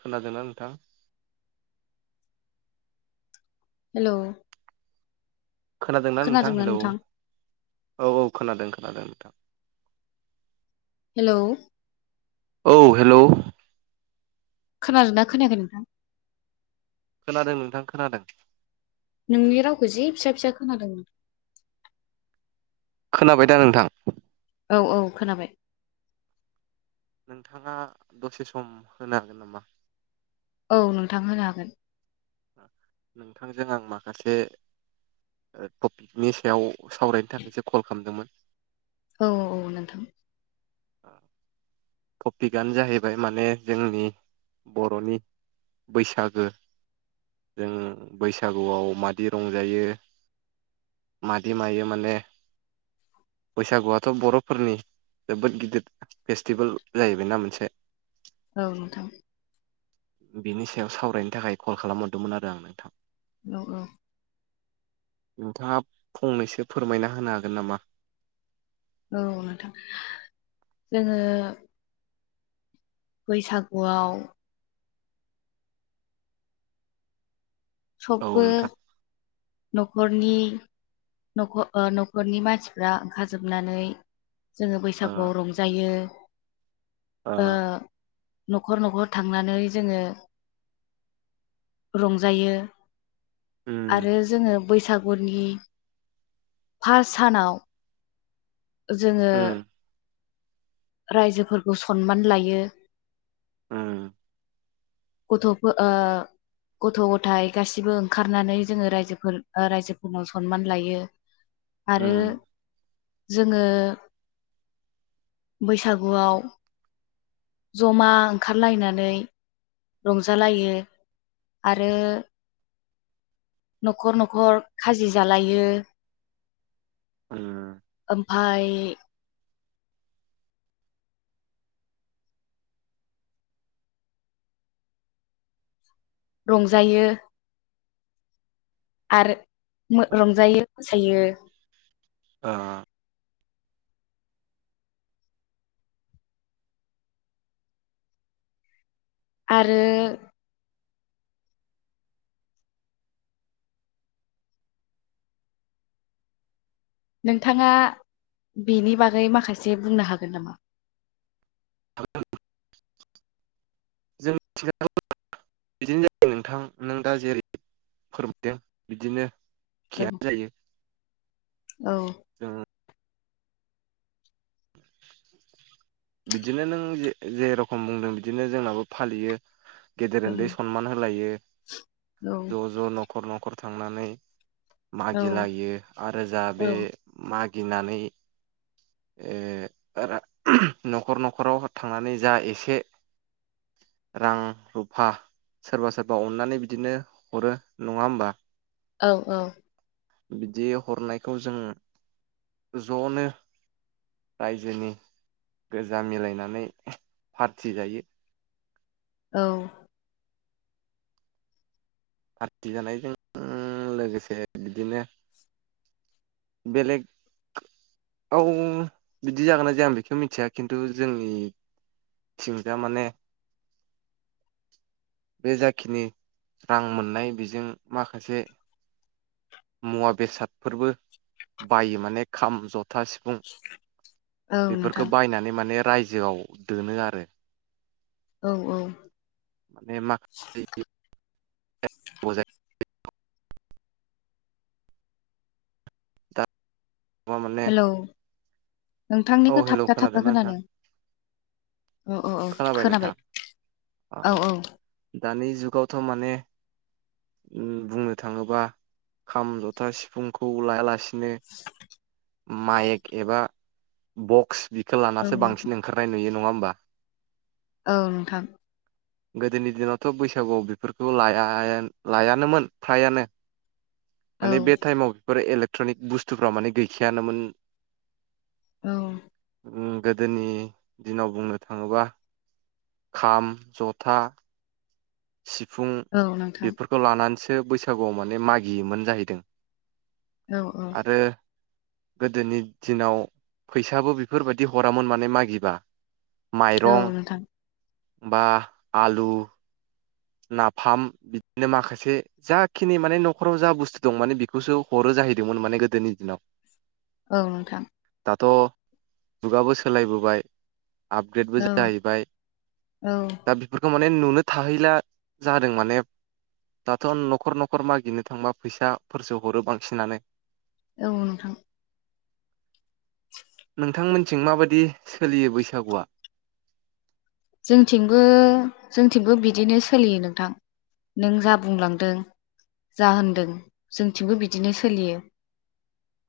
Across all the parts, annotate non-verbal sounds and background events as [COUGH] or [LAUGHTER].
खोनादोंना नोंथां हेल' खोनादोंना नोंथां हेलौ औ औ खोनादों खोनादों नोंथां हेल' औ हेल' खोनादोंोनना खोनायाखै नोंथां खोनादों नोंथां खोनादों नोंनि रावखौ जि फिसा फिसा खोनादोंमोन खोनाबाय दा नोंथां औ औ खोनाबाय नोंथाङा दसे सम होनो हागोन नामा औ नोंथां होनो हागोन नोंथांजों आं माखासे टपिकनि सायाव सावरायनो थाखायसो कल खालामदोंमोन औ औ नोंथां औ टपिकआनो जाहैबाय माने जोंनि बर'नि बैसागो जों बैसागुआव मादि रंजायो माददि मायायो माने बैसागुआथ' बर'फोरनि जोबोद गिदिर फेस्टिभेल जाहैबायना मोनसे औ नोंथां बिनि सायाव सावरायनो थाखाय कल खालामहरदोंमोन आरो आं नोंथां औ औ नोंथाङा फंनैसो फोरमायना होनो हागोन नामा औ नोंथां जोङो बैसागुआव औ सबबो नोंथां न'खरनि न'खरनि मानसिफ्रा ओंखार जोबनानै जोङो ओ बैसागुआव रंजायो ओ न'खर न'खर थांनानै जोङो रंजायो उम आरो जोङो बैसागुनि फार्ट सानाव जोङो उम रायजोफोरखौ सनमान लायो ओम गथबो ओ गथ' गथाइ गासैबो ओंखारनानै जोङो रायजोफोर रायजोफोरखौ सनमान लायो [INAUDIBLE] आरो जोङो बैसागुआव जमा ओंखारलायनानै रंजालायो आरो न'खर न'खर खाजि जालायो ओम ओमफाय रंजायो आरो रंजायो मोसायो ओ आरो नोंथाङा बेनि बागै माखासे बुंनो हागोन नामा [UNINTELLIGIBLE] बिदिनो जायो नोंथां नों दा जेरै फोरमायदों बिदिनो औ एखेयानो औ ओ बिदिनो नों जेरखम बुंदों बिदिनो जोंनाबो फालियो गेदेर उन्दै सनमान होलायो औ ज' ज' न'खर न'खर थांनानै औ मागिलायो आरो जाहा औ बे मागिनानै ओ [UNINTELLIGIBLE] न'खर न'खराव थांनानै जा एसे रां रुफा सोरबा सोरबा अननानै बिदिनो हरो नङा होमबा औ औ बिदि हरनायखौ जों ज'नो रायजोनि गोजा मिलायनानै पार्टि जायो औ पार्टि जानायजों लोगोसे बिदिनो बेलेग औ बिदि जागोनना जाया आं बेखौ मिथिया खिन्थु जोंनि थिं जा माने बे जाखिनि रां मोननाय बेजों माखासे मुवा बेसादफोरबो बायो माने खाम जथा फुं औ नोंथां बेफोरखौ बायनानै माने रायजोआव दोनो आरो औ औ माने माखासे [UNINTELLIGIBLE] [UNINTELLIGIBLE] माने हेलौ औ नोंथांनिखौ हेलौ थाबथा खोनादोंना थाबथा नोंथां खोनादों औ औ औ खोनाबाय औ औ दानि जुगावथ' माने बुंनो थाङोबा खाम जथा सिफुंखौ लायालासिनो [INAUDIBLE] माइक एबा बक्स बिखौ औ लानासो बांसिन ओंखारनाय नुयो नङा होमबा औ नोंथां गोदोनि दिनावथ' बैसागुआव बेफोरखौ लाया लायानोमोन फ्रायानो औ माने बे टाइमाव बेफोर इलेक्ट्रनिक बुस्थुफ्रा माने गैखायानोमोन औ गोदोनि दिनाव बुंनो थाङोबा खाम जथा था [UNINTELLIGIBLE] सिफुं औ नोंथां बेफोरखौ लानानैसो बैसागुआव माने मागियोमोन जाहैदों औ औ आरो गोदोनि दिनाव फैसाबो बेफोरबायदि हरामोन माने मागिबा औ माइरं नोंथां बा आलु नाफाम बिदिनो माखासे जाखिनि माने न'खराव जा बुस्थु दं माने बेखौसो हरो जाहैदोंमोन माने गोदोनि दिनाव औ नोंथां दाथ' जुगाबो सोलायबोबाय आपग्रेडबो औ जाहैबाय औ दा बेफोरखौ माने नुनो थाहैला जादों माने दाथ' न'खर न'खर मागिनो थांबा फैसाफोरसो हरो बांसिनानो औ नोंथां नोंथांमोनथिं माबायदि सोलियो बैसागोआ जोंथिंबो जोंथिंबो बिदिनो सोलियो नोंथां नों जा बुंलांदों जा होनदों जोंथिंबो बिदिनो सोलियो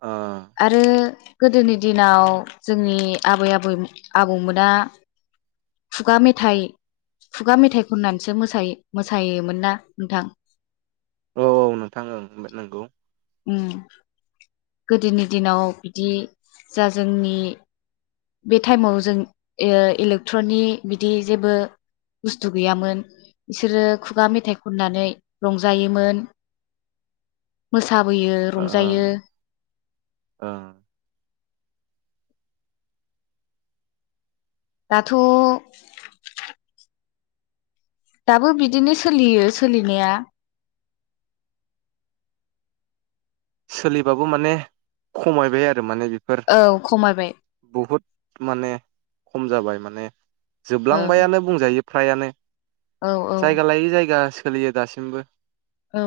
आ [UNINTELLIGIBLE] आरो गोदोनि दिनाव जोंनि आबै आबै आबौमोना खुगा मेथाइ खुगा मेथाइ खननानैसो मोसायोमोन ना नोंथां औ औ नोंथां ओं नंगौ उम गोदोनि दिनाव बिदि जा जोंनि बे टाइमाव जों इलेक्ट्रनि बिदि जेबो बुस्थु गैयामोन बिसोरो खुगा मेथाइ खननानै रंजायोमोन [INAUDIBLE] मोसाबोयो ओ रंजायो ओ दाथ' दाबो बिदिनो सोलियो सोलिनाया सोलिबाबो माने खमायबाय आरो माने बे औ खमायबाय बहुद माने खम जाबाय माने ओं जोबलांबायानो बुंजायो फ्रायानो औ औ जायगा लायै जायगा सोलियो दासिमबो औ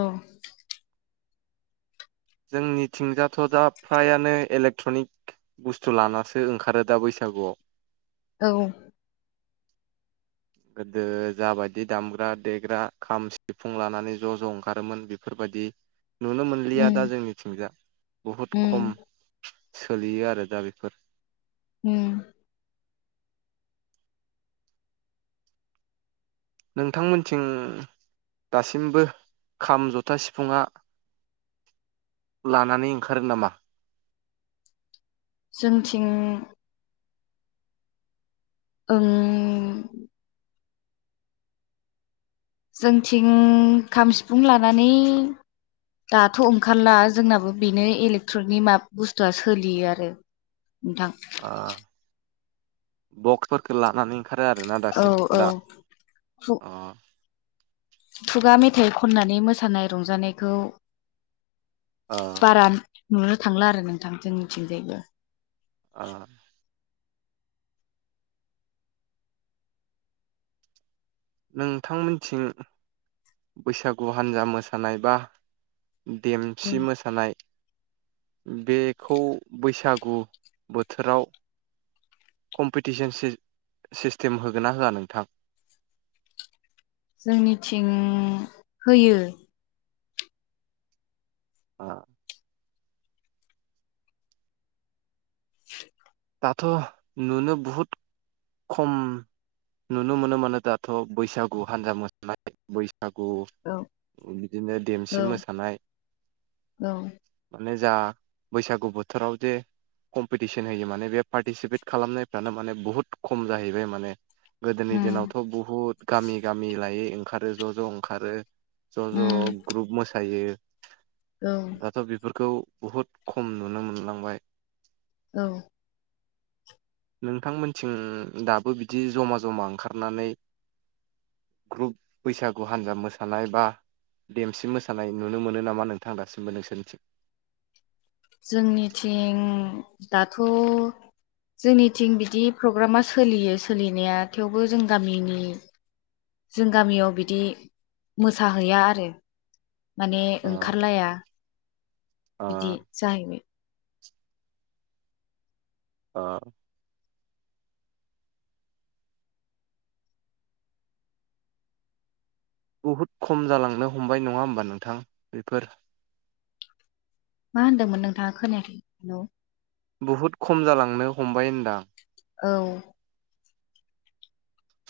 जोंनिथिंजाथ' दा फ्रायानो इलेक्ट्रनिक बुस्थु लानासो ओंखारो दा बैसागोआव औ गोदो जाबायदि दामग्रा देग्रा खाम सिफुं लानानै ज' ज' ओंखारोमोन बेफोरबायदि नुनो मोनलिया दा उम जोंनिथिंजा बहुद खम उम सोलियो आरो दा बेफोर हम [UNINTELLIGIBLE] नोंथांमोनथिं दासिमबो खाम जथा सिफुंआ लानानै ओंखारो नामा जोंनिथिं ओं जोंथिं खाम सिफुं लानानै दाथ' ओंखारला जोंनाबो बेनो इलेक्ट्रनिकनि माबा बुस्थुआ सोलियो आरो नोंथां बक्सफोरखौ लानानै ओंखारो आरोना औ दासिम औ दा अ खुगा मेथाइ खननानै मोसानाय रंजानायखौ अ बारा नुनो थांला आरो नोंथां जोंनिथिंजायबो अ नोंथांमोनथिं बैसागु हान्जा मोसानाय बा औ देमसि मोसानाय बेखौ बैसागु बोथोराव कम्पिटिसन सिस्ट सिस्टेम होगोन ना होआ नोंथां जोंनिथिं होयो अ [INAUDIBLE] दाथ' नुनो बहुद खम नुनो मोनो माने दाथ' बैसागु हान्जा मोसानाय बैसागु औ बिदिनो देमसि औ मोसानाय औ माने जा बैसागु बोथोराव जे कम्पिटिसन होयो माने बे पार्टिसिपेट खालामनायफ्रानो माने बुहुत खम जाहैबाय माने गोदोनि उम दिनावथ' बुहुत गामि गामि लायै ओंखारो ज' ज' ओंखारो ज' ज' उम ग्रुप मोसायो औ दाथ' बेफोरखौ बहुद खम नुनो मोनलांबाय औ नोंथांमोनथिं दाबो बिदि जमा जमा ओंखारनानै ग्रुप बैसागु हान्जा मोसानाय बा देमसि मोसानाय नुनो मोनो नामा नोंथां दासिमबो नोंसोरनिथिं जोंनिथिं दाथ' जोंनिथिं बिदि प्रग्रामा सोलियो सोलिनाया थेवबो जों गामिनि जों गामियाव बिदि मोसाहैया आरो माने अ ओंखारलाया ओ बिदि जाहैबाय अ बुहुद खम जालांनो हमबाय नङा होमबा नोंथां बेफोर मा होन्दोंमोन नोंथाङा खोनायाखै बहुद खम जालांनो हमबाय होनदां औ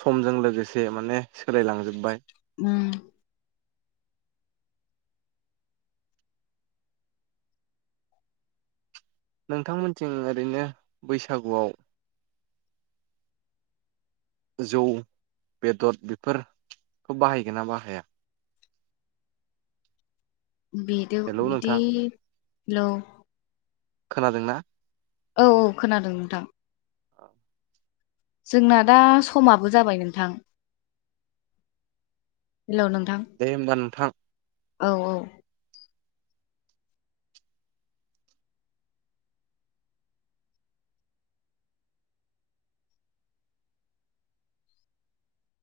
समजों लोगोसे माने सोलायलांजोब्बाय ओम नोंथांमोनथिं ओरैनो बैसागुआव जौ बेदर बेफोरखौ बाहायगोन ना बाहाया बेद हेलौ बिदि नोंथां ल' खोनादोंना औ औ खोनादों नोंथां औ जोंना दा समाबो जाबाय नोंथां हेल' नोंथां दे होमबा नोंथां औ औ